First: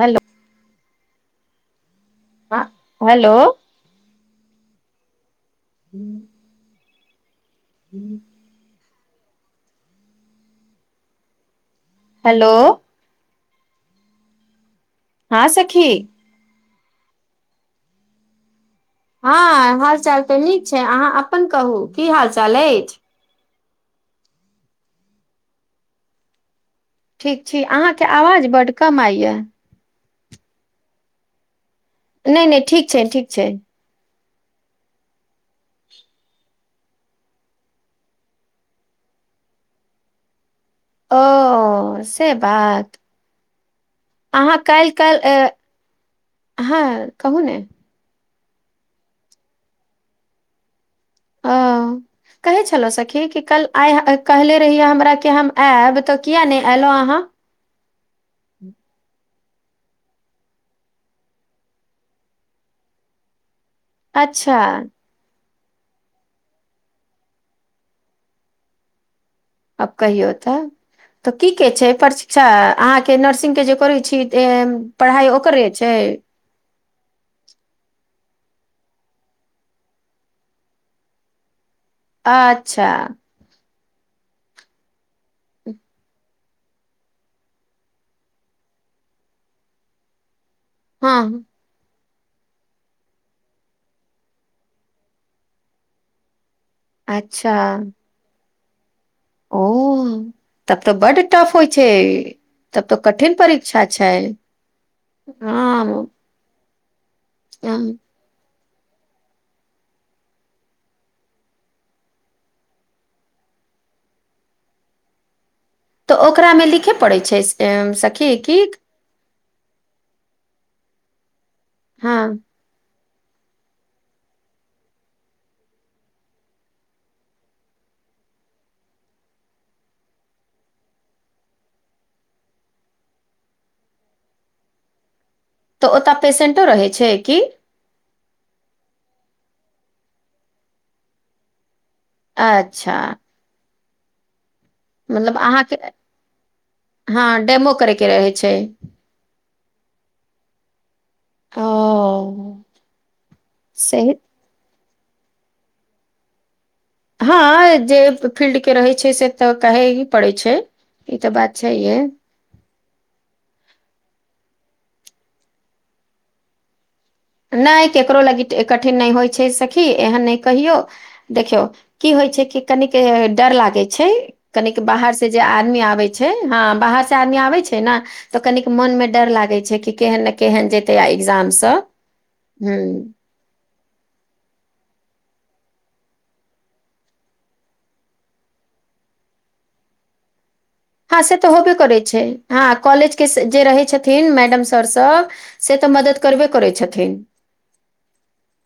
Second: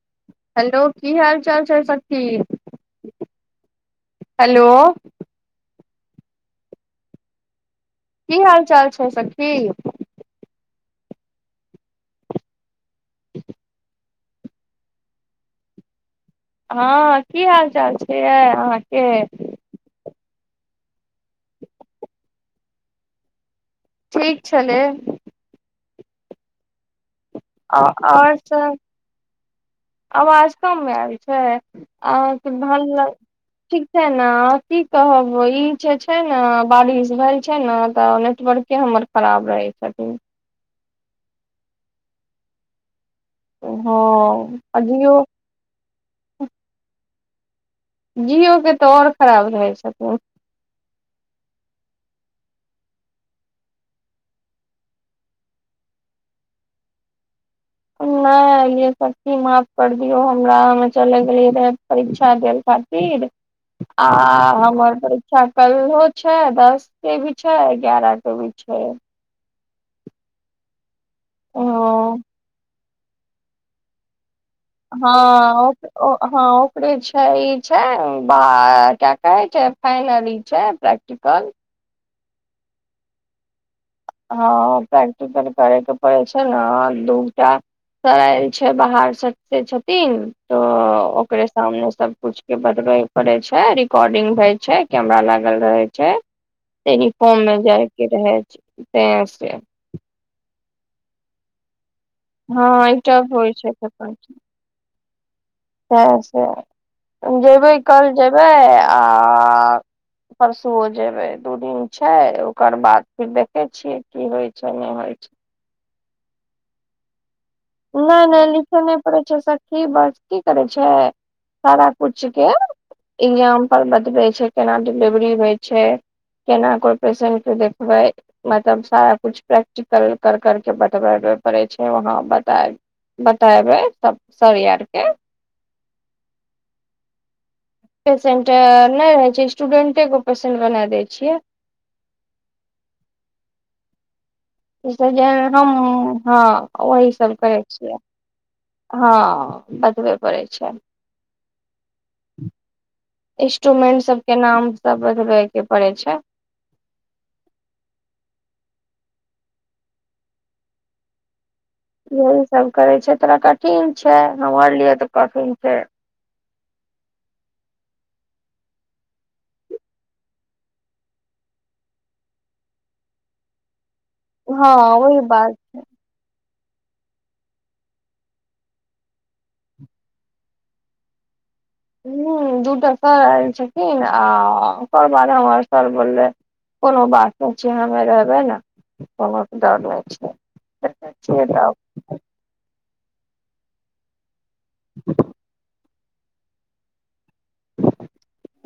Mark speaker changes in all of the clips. Speaker 1: Hello
Speaker 2: hello की हाल चाल छै सखी
Speaker 1: ह हेलो
Speaker 2: हेलो
Speaker 1: हूँ [inaudible]
Speaker 2: की हाल चाल छै सखी
Speaker 1: हेलो
Speaker 2: [inaudible]
Speaker 1: हँ सखी
Speaker 2: हँ की हाल चाल छैै अहाँ
Speaker 1: हँ हाल चाल तऽ नीक छै अहाँ अपन कहू की हाल चाल अछि
Speaker 2: ठीक छलै
Speaker 1: ठीक छी
Speaker 2: आ
Speaker 1: अहाँकेँ
Speaker 2: आओर
Speaker 1: आवाज बड्ड
Speaker 2: सब
Speaker 1: कम आइ य
Speaker 2: आवाज कम आयल छै
Speaker 1: नहि
Speaker 2: आहाँकेँ
Speaker 1: नहि ठीक छै
Speaker 2: [unintelligible]
Speaker 1: ठीक छै
Speaker 2: ठीक छै ने अहाँ की कहब ई जे छै नऽ बारिश भेल छै नऽ तऽ नेटवर्के हमर खराब रहै छथिन
Speaker 1: ओ से बात
Speaker 2: हँ
Speaker 1: अहाँ
Speaker 2: आ
Speaker 1: काल्हि
Speaker 2: जिओ
Speaker 1: काल्हि हँ कहू नऽ
Speaker 2: जिओ केँ तऽ आओर खराब रहै छथिन
Speaker 1: हँ कहै छलहुँ सखी कि कल आइ कहले रहियै हमरा हम आयब तऽ किया नहि एलहुँ अहाँ
Speaker 2: नहि एलियै सची माफ कर दियौ हमरा हमे चले गेलियै रहै परीक्षा देल खातिर आ
Speaker 1: अच्छा
Speaker 2: हमर [unintelligible] परीक्षा कलहो छै दस के भी छै एगारह के भी छै
Speaker 1: अब कहियो तऽ तऽ की
Speaker 2: ओ
Speaker 1: के छै प्रशिक्षा से आहाँ फेर नर्सिंगके जे करै छी त
Speaker 2: हँ हँ छै ई छै क्य कहै छै फाइनल ई छै प्रैक्टिकल
Speaker 1: अच्छा
Speaker 2: हँ प्रैक्टिकल करयके पड़ै छै नय दूटा सर आयलछै बाहर सब से छथिन तऽ
Speaker 1: हँ
Speaker 2: ओकरे सामने सब कुछ के बदबे पड़े छै रिकॉर्डिंग भय छै कैमरा लागल रहे छै
Speaker 1: अच्छा
Speaker 2: यूनिफॉर्ममे जाइके रहे छै त
Speaker 1: ओ तब तऽ बड्ड टफ होइ छै
Speaker 2: हँ
Speaker 1: तब तऽ
Speaker 2: एकटा
Speaker 1: कठिन
Speaker 2: होइ
Speaker 1: परीक्षा
Speaker 2: तखन
Speaker 1: छै ह
Speaker 2: से जयबै कल जेयबै आ परसुओ जेबै दू दिन छै ओकर बाद फिर देखैत छियै की होइत छै नहि होइ छै
Speaker 1: तऽ ओकरा मे लिखे पड़ै छै एम,
Speaker 2: नहि
Speaker 1: सखी
Speaker 2: नहि
Speaker 1: की
Speaker 2: लिखेय नहि पड़ै छै सर बस की करै छै सारा
Speaker 1: हँ
Speaker 2: किछु के इगजामपल बतबै छै केना डिलेवरी होइ छै केना को पेशेंट के देखबै मतलब सारा कुछ प्रैक्टिकल कर करके बतबे पड़े छै वहा तऽ बतेबै त सर आरके
Speaker 1: तऽ ओतऽ पेसेंटो रहै छै कि
Speaker 2: पेसेन्ट नहि रहै छै स्टूडेन्टे के पेसेन्ट बना दै छियै
Speaker 1: अच्छा
Speaker 2: ई सब
Speaker 1: मतलब
Speaker 2: जहन हम
Speaker 1: अहाँके
Speaker 2: हँ ओही
Speaker 1: हँ
Speaker 2: सब करै
Speaker 1: डेमो
Speaker 2: छियै
Speaker 1: करयके रहै छै
Speaker 2: हँ बतबय पड़ै छै
Speaker 1: ओ
Speaker 2: इंस्ट्रूमेंट
Speaker 1: सही
Speaker 2: सब के नाम सब बतबे के पड़े छै
Speaker 1: हँ जे फील्ड के रहे छै से तऽ कहे ही पड़े छै ई तऽ बात छैहे
Speaker 2: यह सब करे छै तोरा कठिन छै हमर लिए तो कठिन छै
Speaker 1: नहि ककरो ल कठिन नहि होइ छै सखी एहन नहि कहियौ देखियौ की होइ छै कि कनिक डर लागे छैय
Speaker 2: हँ
Speaker 1: कनिक बाहर
Speaker 2: ओहि
Speaker 1: से जे
Speaker 2: बात
Speaker 1: आदमी आबै छै हँ बाहर से आदमी आबै छै नऽ तऽ कनिक मोनमे डर लागैत छै कि केहन ने केहन जेतै आ एग्जामसभ
Speaker 2: ह दूटा सर आयल छथिन्ह आ सर बाद हमर सर बोललै कोनो बात नहि छैियै हमे रहबै ने कोनो डर नहि छै देखै
Speaker 1: हँ से
Speaker 2: छियै
Speaker 1: तऽ होबे करै छै हँ कॉलेज के जे रहै छथिन मैडम सर सभ से तऽ मदद करबे करय छथिन्ह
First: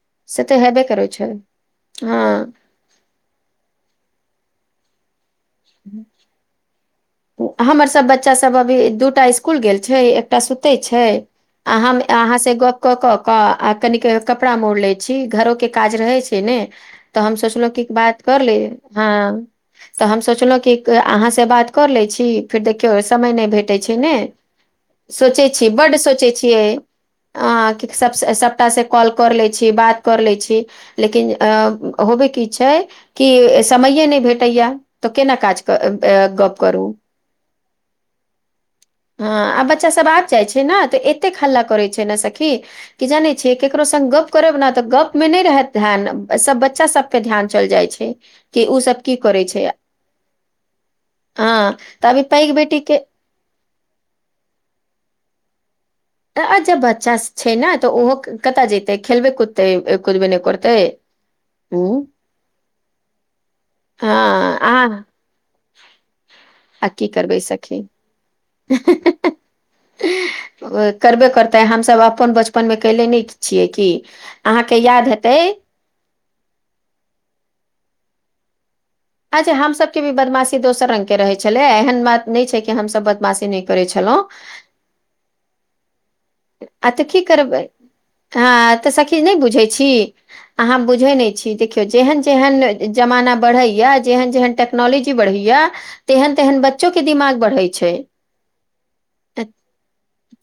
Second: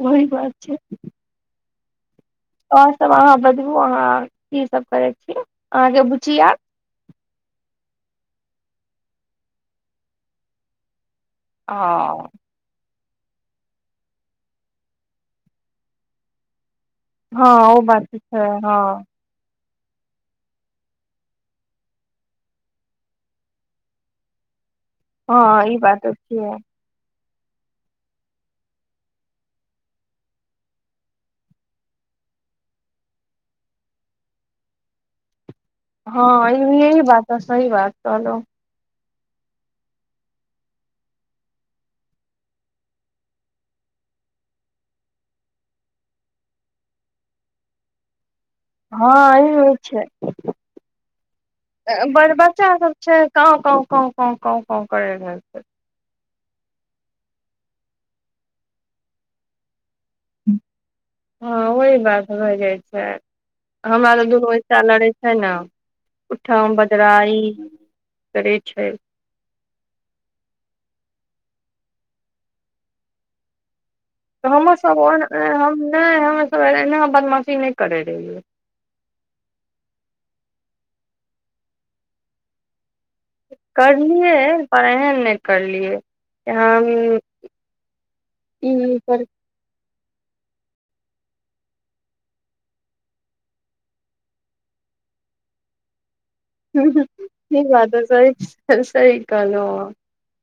Speaker 2: वही
Speaker 1: से
Speaker 2: बात
Speaker 1: तऽ
Speaker 2: छै
Speaker 1: हेबे करय छै हँ
Speaker 2: और सब अहाँ बदबू अहाँ सब करे
Speaker 1: [unintelligible] हमर सब बच्चा सब अभी दूटा स्कूल गेल छै एकटा सुतै छै हम
Speaker 2: हँ
Speaker 1: अहाँ सँ गप्प कऽ कऽकऽ आ कनेक कपड़ा मोड़ लै छी घरोके काज रहय छै ने तॅं हम
Speaker 2: हँ
Speaker 1: सोचलहुँ
Speaker 2: ओ
Speaker 1: की
Speaker 2: तऽ
Speaker 1: बात कर
Speaker 2: छै
Speaker 1: ले हँ तॅं हम सोच -लहुँ कि अहाँसँ बात कर लै छी फेर देखियौ समय नहि भेटै छै ने सोचै
Speaker 2: हँ
Speaker 1: छीयै
Speaker 2: ई बात
Speaker 1: बड्ड
Speaker 2: तऽ
Speaker 1: सोचै छियै। कि सभ सभटा से कॉल कर लै छी, बात कर लै छी लेकिन होबय की छै कि समयए नहि भेटैया तॅं केना काज- क-
Speaker 2: हँ
Speaker 1: अ- गप
Speaker 2: ई
Speaker 1: करू
Speaker 2: यही बात सही बात कहलहुँ
Speaker 1: हँ आ बच्चा सभ आबि जाइ छै ने तऽ एतेक हल्ला करैत छै ने सखी कि जानै छियै ककरो संग गप्प करब ने तॅं गपमे नहि रहत ध्यान सभ बच्चा सभ पे ध्यान चल जाइ छै कि ओ सब की
Speaker 2: हँ
Speaker 1: करै
Speaker 2: ई
Speaker 1: छै?
Speaker 2: होइ
Speaker 1: हँ तऽ अभी
Speaker 2: बड़
Speaker 1: पैघ
Speaker 2: बच्चा
Speaker 1: बेटी
Speaker 2: सब
Speaker 1: के
Speaker 2: छै कांव कांव कांव कांव कांव कांव करै रहै छै
Speaker 1: अजब बच्चा छै ने तऽ ओहो कतय जेते खेलबै कुदबे- तै कुदबे ने करतै,
Speaker 2: हँ
Speaker 1: उं
Speaker 2: ओहि बात भए जाइ छै हमरा लग दुनू एत्ता लड़ै छै ने
Speaker 1: आ की
Speaker 2: उठम-बजरा
Speaker 1: करबै
Speaker 2: ई
Speaker 1: सखी
Speaker 2: करैत छै।
Speaker 1: करबे करतै, हम सभ अपन बचपनमे कले नहि छियै कि?
Speaker 2: हमर सब ओहेन हम नहि हमर सब एना बदमाशी नहि करै रहियै
Speaker 1: अच्छा हम सभके भी बदमाशी दोसर रंगके रहय छलै एहन बात नइॅं छै कि हम सभ बद-
Speaker 2: करलियै पर एहन नहि करलियै। हम
Speaker 1: आ तऽ की करबै, हँ तऽ
Speaker 2: ई
Speaker 1: सखी
Speaker 2: पर
Speaker 1: नहि बुझै छी अहाँ बुझै नहि छी, देखियौ जेहन-जेहन जमाना बढ़ैया जेहन-जेहन नोलॉजी बढ़ैया तेहेन-तेहेन बच्चोके दिमाग
Speaker 2: ई
Speaker 1: बढ़य छै
Speaker 2: बात सही सही कहलहुँ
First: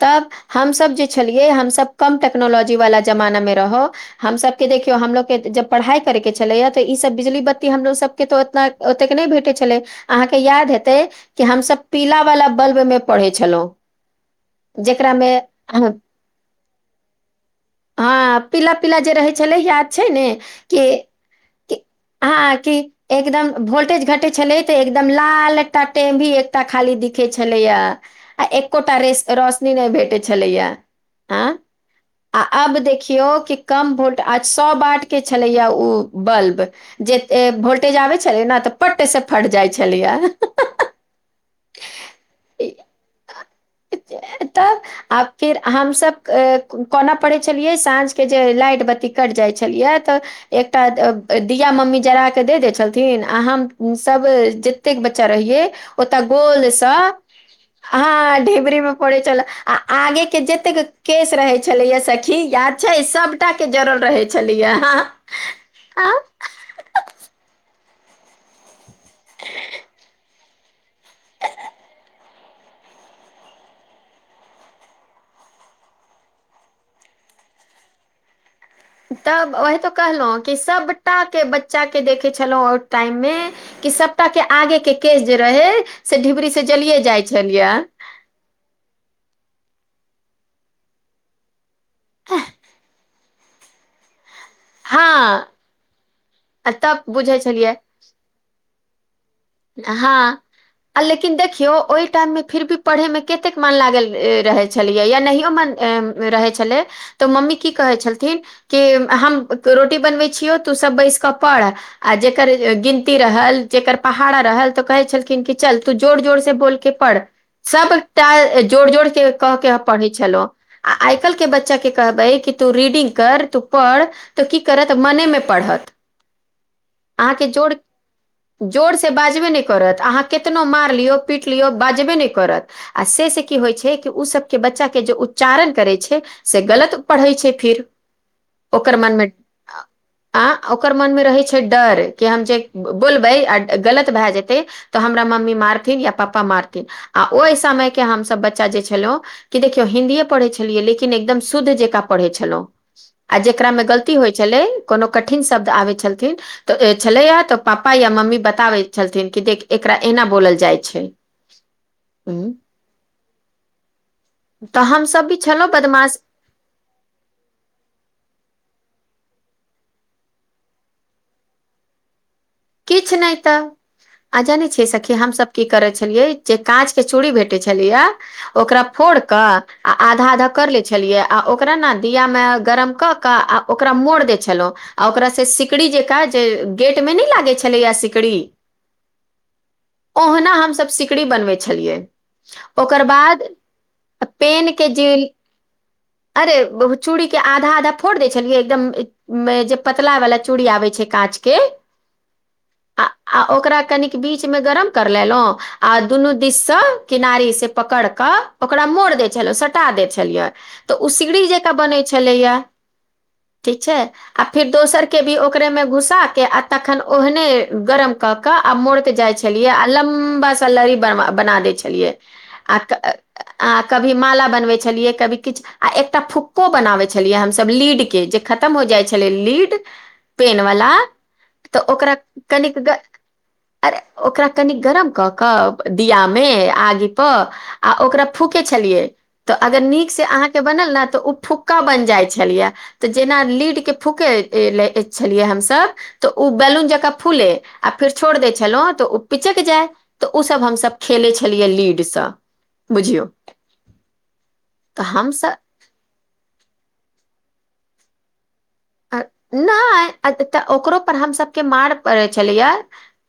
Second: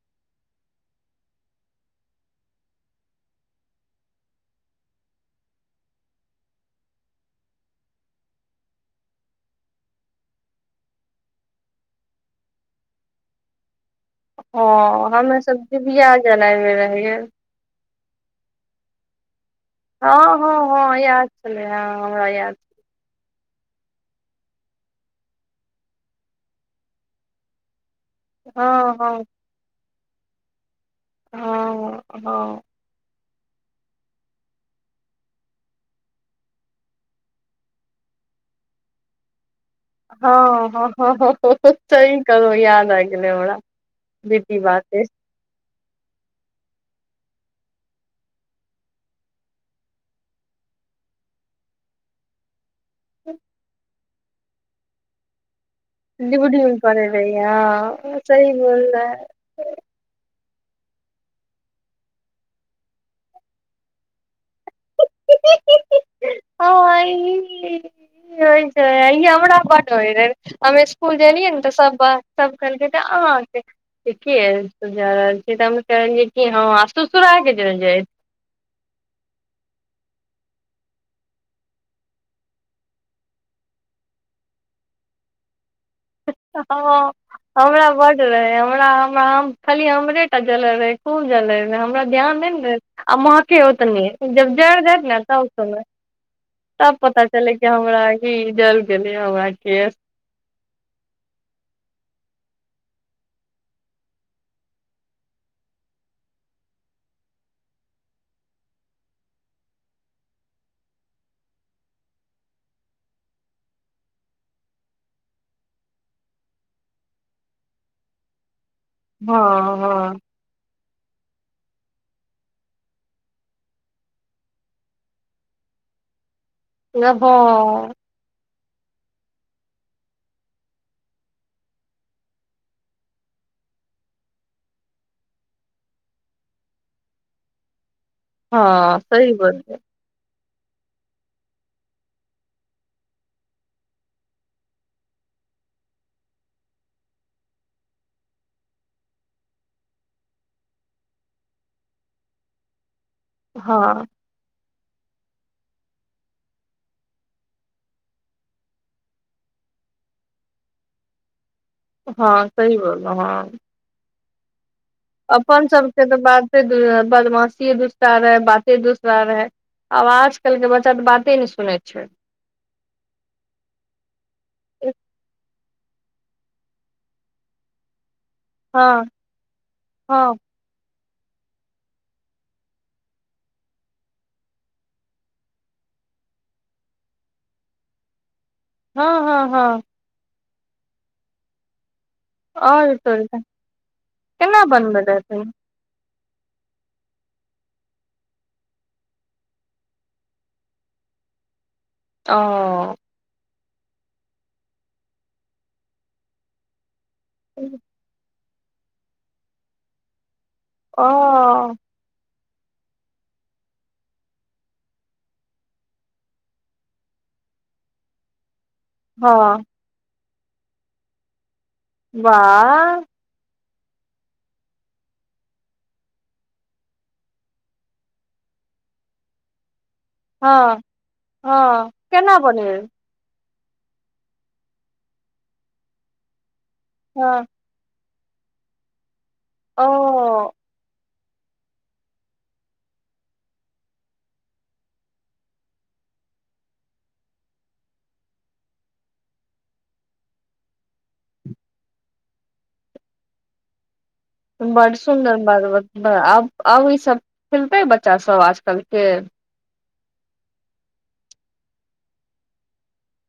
Speaker 1: तब हम सभ जे छलियै हम सब कम टेक्नोलॉजी वला जमानामे रहौं हम सभके देखियौ हमलोगके जब पढ़ाइ करैके छलैए तऽ ईससभ बिजली बत्ती हमरो सब के तो ओतना ओतेक नहि भेटे छलै अहाँके याद हेतै की हम सभ पीला वाला बल्बमे पढ़ै छलहुँं
Speaker 2: हॅं हमे सब डिबिया जलाइने रहियै
Speaker 1: हँ पीला-पीला जे रहै छलै या- छै
Speaker 2: हँ
Speaker 1: ने
Speaker 2: हँ
Speaker 1: कि
Speaker 2: हँ याद छलै हँ हमरा याद
Speaker 1: हँ कि एकदम वोल्टेज घटय छलै तऽ एकदम लाल एकटा टेमी एक्टा खाली दिखै छलैया आ
Speaker 2: हँ
Speaker 1: एकोटा
Speaker 2: हँ
Speaker 1: रेश रोशनी नहि भेटय छलैया। अँ
Speaker 2: हँ
Speaker 1: आ
Speaker 2: हँ
Speaker 1: अब देखियौ कि कम वोल्ट आ सौ बाटके छलैया उ बल्ब जे ए वोल्टेज आबै छलै ने तऽ छोटे से फट जाइ छलैए
Speaker 2: हँ हं हं हं सही कहलहुँ याद आबि गेलै हमरा बी
Speaker 1: तऽ
Speaker 2: पीबाके [unintelligible]
Speaker 1: आ फिर हम सभ कोना पढ़य छलियै साँझके जे लाइट-बत्ती कटि जाइ छलैया तऽ एकटा एब ए दिया मम्मी जरा कऽ दै दैत छलथिन आ हम सभ जे जतेक बच्चा रहियै ओतय
Speaker 2: डिबडीम
Speaker 1: गोलस,
Speaker 2: करै रहियै हँ
Speaker 1: हॅं
Speaker 2: सही
Speaker 1: ढेबरीमे पढ़य छलए
Speaker 2: बोललै
Speaker 1: आ आगेके जतेक केस रहै छलैया सखी याद छै सबटाके जड़ल रहय छलियै हॅं आ
Speaker 2: हँ अ हो छै अ हमरा बड्ड होइ रहै हमे- कुल गेलियै न तऽ सभ सभ कहलकै तऽ अहाँके ठिके ऐ सुझा रहल छीै तऽ हम कहलियै कि हँ आ सुरसुरा के चल जाय
Speaker 1: तब ओहे तो कहलहुँ कि सभटाके बच्चाके देखै छलहुँ ओहि टाइममे कि सभटा के आगे के केश जे रहै से ढिबरी से जलिये
Speaker 2: हँ
Speaker 1: जाइ छलये
Speaker 2: हमरा बड हमरा हम हम खाली हमरेटा जलल रहे खूब जले नै हमरा ध्यान नहि ने देत आ महके ओतने जब जरि
Speaker 1: हँ
Speaker 2: जायत ने तब सुनब
Speaker 1: आ
Speaker 2: तब पता
Speaker 1: बुझै
Speaker 2: चलै कि
Speaker 1: छलियै
Speaker 2: हमरा ही जल गेलै हमरा केश
Speaker 1: हं आ लेकिन देखियौ ओहि टाइममे फिर भी पढ़ैमे कतेक मन लागल रहै छलैए या नहियो मन रहय छलै तऽ मम्मी की कहै छलथिन्ह कि हम रोटी बनबै छियौ तू सभ बैस कऽ पढ़ आ जकर गिनती रहल जकर पहाड़ा रहल तऽ कहै छलखिन कि चल तू जोर जोर से बोलके पढ़ सबटा जोर जोर के
Speaker 2: हँ
Speaker 1: क के पढ़ै
Speaker 2: हँ
Speaker 1: छलहु आ आइ काल्हिके बच्चाके कहबै कि तू रीडिंग कर तू पढ़ तऽ की करत मनेमे पढ़त
Speaker 2: [unintelligible]
Speaker 1: जोरसँ बाजबे नहि करत अहाँ केतनो मारि लियौ पीट लियौ बाजबे नहि करत आ से से की होइत छै कि ओ सभके बच्चाके जे उच्चारण करै छै से गलत पढ़ै छै फिर ओकर
Speaker 2: हँ
Speaker 1: मनमे
Speaker 2: सही बोललियै
Speaker 1: आं ओकर मन मे रहय छै डर कि हम जे बोलबै अं गलत भए जेतै तऽ हमरा मम्मी मारथिन या पप्पा मारथिन आ ओहि समयके हमसभ बच्चा जे छलहुँ कि देखियौ हिन्दीए पढ़य छलियै लेकिन एकदम शुद्ध जकाँ पढ़य छलहुँ आ जेकरा मे
Speaker 2: हँ
Speaker 1: गलती होइत छलै कोनो कठिन शब्द आबय छलथिन्ह तऽ छलैया तऽ पापा या मम्मी बताबैत छलथिन कि देख एकरा एना बोलल जाइ छै
Speaker 2: हँ
Speaker 1: हम्म,
Speaker 2: सही बोललू हँ
Speaker 1: तहन
Speaker 2: अपन सबके तऽ बाते दुसरा रहे बदमाशीे दूसरा रहै बाते दूसरा रहै आब आजकलके बच्चा तऽ बाते नहि सुनैत छैय
Speaker 1: किछ नइ तऽ आ जानै छियै सखी हमसभ की करै छलियै जे काँच के चूड़ी भेटै छलियये ओकरा
Speaker 2: हँ
Speaker 1: फोड़ क आ आधा
Speaker 2: हँ
Speaker 1: आधा कर लै छलियै आ ओकरा न दीया में गरम कऽ कऽ आ ओकरा मोड़ दै छलहुँ आ ओकरासँ सिकड़ी जेकाँ जे गेटमे नहि लागै छलैए सिकड़ी
Speaker 2: हँ हँ हँ
Speaker 1: ओहना हमसभ सिकरी बनबय छलियै
Speaker 2: आओर
Speaker 1: ओकर
Speaker 2: तोरी
Speaker 1: बाद
Speaker 2: केना
Speaker 1: पेन के
Speaker 2: बनबै
Speaker 1: जेल
Speaker 2: रहथिन
Speaker 1: अरे चूड़ी के आधा आधा फोड़ दै छलियै एकदम मे जे पतला वाला चूड़ी आबै छै काँच के
Speaker 2: ओ
Speaker 1: आ, आ ओकरा कनिक बीच मे गरम कर लेलन्हु आ दुनू दिससँ किनारे स पकड़ क ओकरा मोड़ दय छल‌ऊं सटा दै छलियै तऽ
Speaker 2: ओ
Speaker 1: उ सिकड़ी जे त बनय छलैया ठीक छै आ फिर दोसर के भी ओकरे मे घुसा के आ तखन ओहने गरम कर के आ मोड़ के जाय
Speaker 2: हँ
Speaker 1: छिये आ लम्बा सा लड़ी बना दे छे
Speaker 2: वाह
Speaker 1: [unintelligible] आ कभी माला बनबै छलियै कभी किछ आ एकटा फुक्को बनाबै छलियै हमसभ लीड केँ जे खतम हो जाइ छलै लीड पेन
Speaker 2: हँ
Speaker 1: वला तऽ
Speaker 2: हँ
Speaker 1: ओकरा
Speaker 2: केना
Speaker 1: कनिक
Speaker 2: बनेबै
Speaker 1: अरे ओकरा कनि गरम कऽ कऽ दियामे आगि पर
Speaker 2: हँ
Speaker 1: आ ओकरा फूके छलियै तऽ अगर नीक से
Speaker 2: ओ
Speaker 1: अहाँकेँ बनल नऽ तऽ ओ फूक का बनि जाइ छलियै तऽ जेना लीड के फूके ले छलियै हमसब तऽ उ बैलून जकाँ फूले आ फेर छोड़ दै छलहुँ तऽ ओ पिचैक जाय तऽ उसभ हमसभ खेलै छलियै लीडसँ बुझियौ
Speaker 2: बड
Speaker 1: तऽ
Speaker 2: सुन्दर
Speaker 1: हमसब
Speaker 2: बात आब आब ई सब खेलतै बच्चा सब आजकल के
Speaker 1: नहि तऽ ओकरो पर हमसभ केँ मार पड़ै छलै य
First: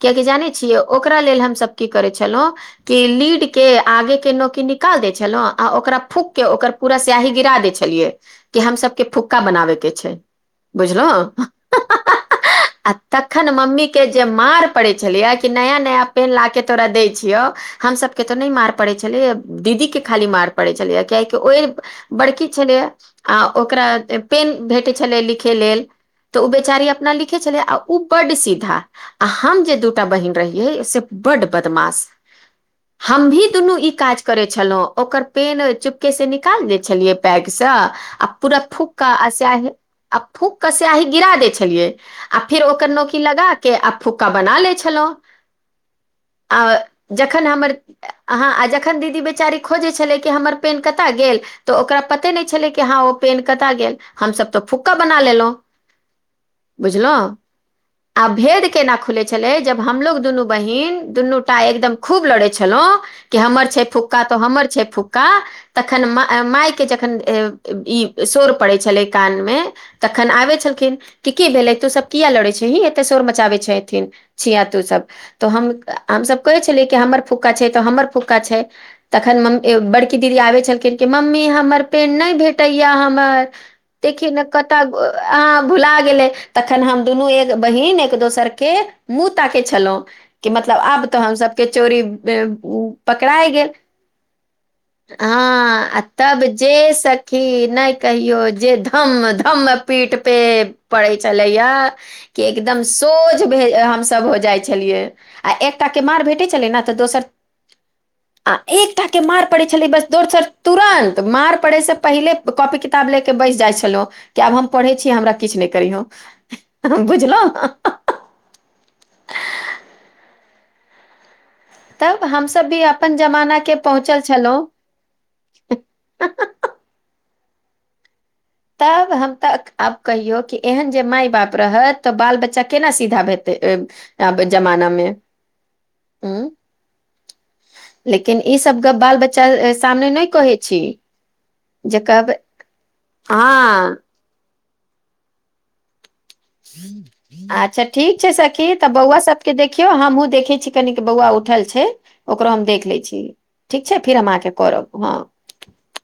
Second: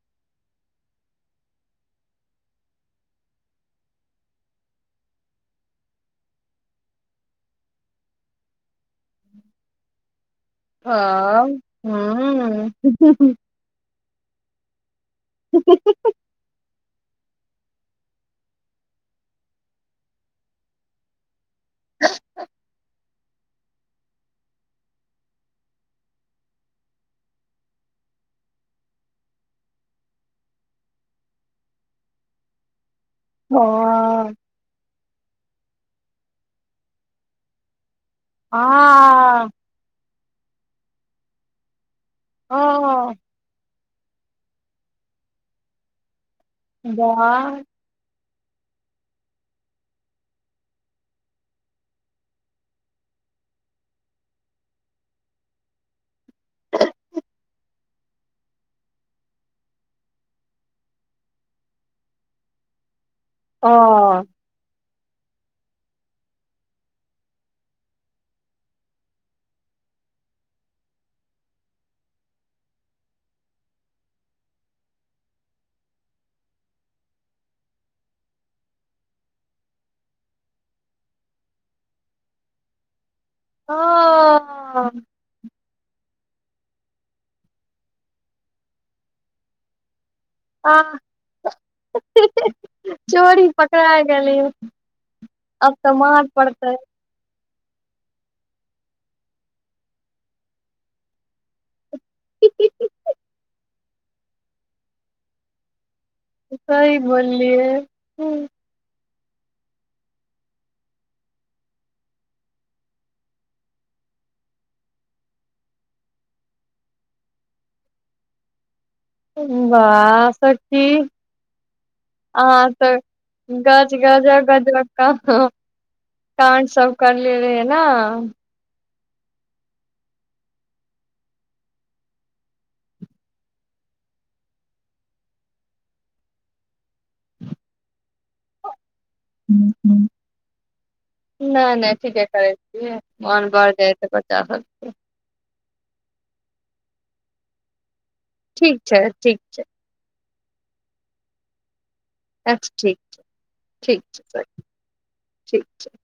Speaker 1: कियकि जानै छियै ओकरा लेल हमसभ की करै छलहुँ कि लीड केँ आगे केँ नोकी निकाल दै छलहुँ आ ओकरा फूक केँ ओकर पूरा स्यही गिरा दै छलियै कि हम सब केँ फुक्का बनाबे केँ छै बुझलहु [unintelligible] आ तखन मम्मी केँ जे मार पड़ै छलै य कि नया नया पेन लाके तोरा दैय छियो हमसब केँ तऽ नइ मार पड़ै छले यऽ दीदी केँ खाली मार पड़ै छलै यऽ कियाकि ओइ बड़की छलै आ ओकरा पेन भेटै छलै लिखे लेल तऽ उ बेचारी अपना लिखे छलै आ उ बड सीधा आ हम जे दूटा बहिन रहियै से बड्ड बदमाश हम भी दुनू ई काज करै छलहु ओकर पेन चुपके से निकाल लै छलियै बैग सँ आ पूरा फूका आ स्याही आ फूक कऽ स्याही गिरा दै छलियै आ फेर ओकर नोकी लगा केँ आ फुक्का बना ले छलहुँ आ जखन हमर हँ आ जखन दीदी बेचारी खोजै छलै की हमर पेन कतय गेल तऽ ओकरा पते नहि छलै कि हँ ओ पेन कतय गेल हमसभ तऽ फुक्का बना लेलहुँ बुझलऊ आ भेद केना खुले छले जब हमलोग दुनू बहिन दुनूटा एकदम खूब लड़े छलहुँ कि हमर छै फुक्का तो हमर छै फुक्क तखन माय केँ जखन ई शोर पड़ै छलै कान मे तखन आबै छलखिन कि की भेलै तोसभ किया लड़ै छिही एतय शोर मचाबै छथिन छिय तू सभ तऽ हम हमसभ कहै छलियै कि हमर फुक्का छै तऽ हमर फुक्का छै तखन मम बड़की दीदी आबै छलखिन कि मम्मी हमर पेड़ नहि भेटै य हमर देखि नऽ कतऽ अ भुला गेलै तखन हम दुनू एक बहिन एक दोसर के मुँह ताकेँ छलहुँ कि मतलब
Speaker 2: आ,
Speaker 1: आब तऽ हमसके चोरी
Speaker 2: चोरी
Speaker 1: पकड़ाय गेल
Speaker 2: पकड़ा गेली अब
Speaker 1: हँ
Speaker 2: तऽ
Speaker 1: आ
Speaker 2: मार
Speaker 1: तब जे
Speaker 2: पड़तै
Speaker 1: सखी नहि कहियो जे धम धम पीठ पे पड़ै छलै य की एकदम सोझ भे हमसब हो जाय छलियै आ एकटा केँ मार भे भेटे छले न तऽ
Speaker 2: सही
Speaker 1: दोसर
Speaker 2: बोललियै
Speaker 1: आ एकटा केँ मार पड़े छलै बस दोसर तुरंत मार पड़े से पहिले कॉपी किताब ले बैस जाइ छलहु कि आब हम पढ़ै छी हमरा किछ नहि करीहँ बुझलहु
Speaker 2: वाह सखी
Speaker 1: तब हमसभ
Speaker 2: अहाँ
Speaker 1: भी
Speaker 2: तऽ
Speaker 1: अपन जमाना के
Speaker 2: गज
Speaker 1: पहुँचल
Speaker 2: गाजा [unintelligible]
Speaker 1: छलहुँ
Speaker 2: कड सब करले रहिये नइ
Speaker 1: तब हम तऽ आब कहियौ कि एहन जे माय बाप रहत तऽ बाल बच्चा केना सीधा भेतै अब जमानामे ह लेकिन ई सब गप बाल बच्चा
Speaker 2: हूँ हूँ
Speaker 1: सामने नहि कहै छी
Speaker 2: नहि नहि ठीके
Speaker 1: जेकहबै
Speaker 2: करै मोन भढ़ जाए त बता सकत [unintelligible]
Speaker 1: अच्छा ठीक छै सखी
Speaker 2: ठीक
Speaker 1: तऽ
Speaker 2: छै
Speaker 1: बौआ
Speaker 2: ठीक
Speaker 1: सबके
Speaker 2: छै
Speaker 1: देखी के हमहूँ देखै छी कनिक बौआ उठल छै ओकरो हम
Speaker 2: अच्छा
Speaker 1: देख
Speaker 2: ठीक
Speaker 1: लै छी ठीक छै फिर हम अहके करब हँ
Speaker 2: ठीक छै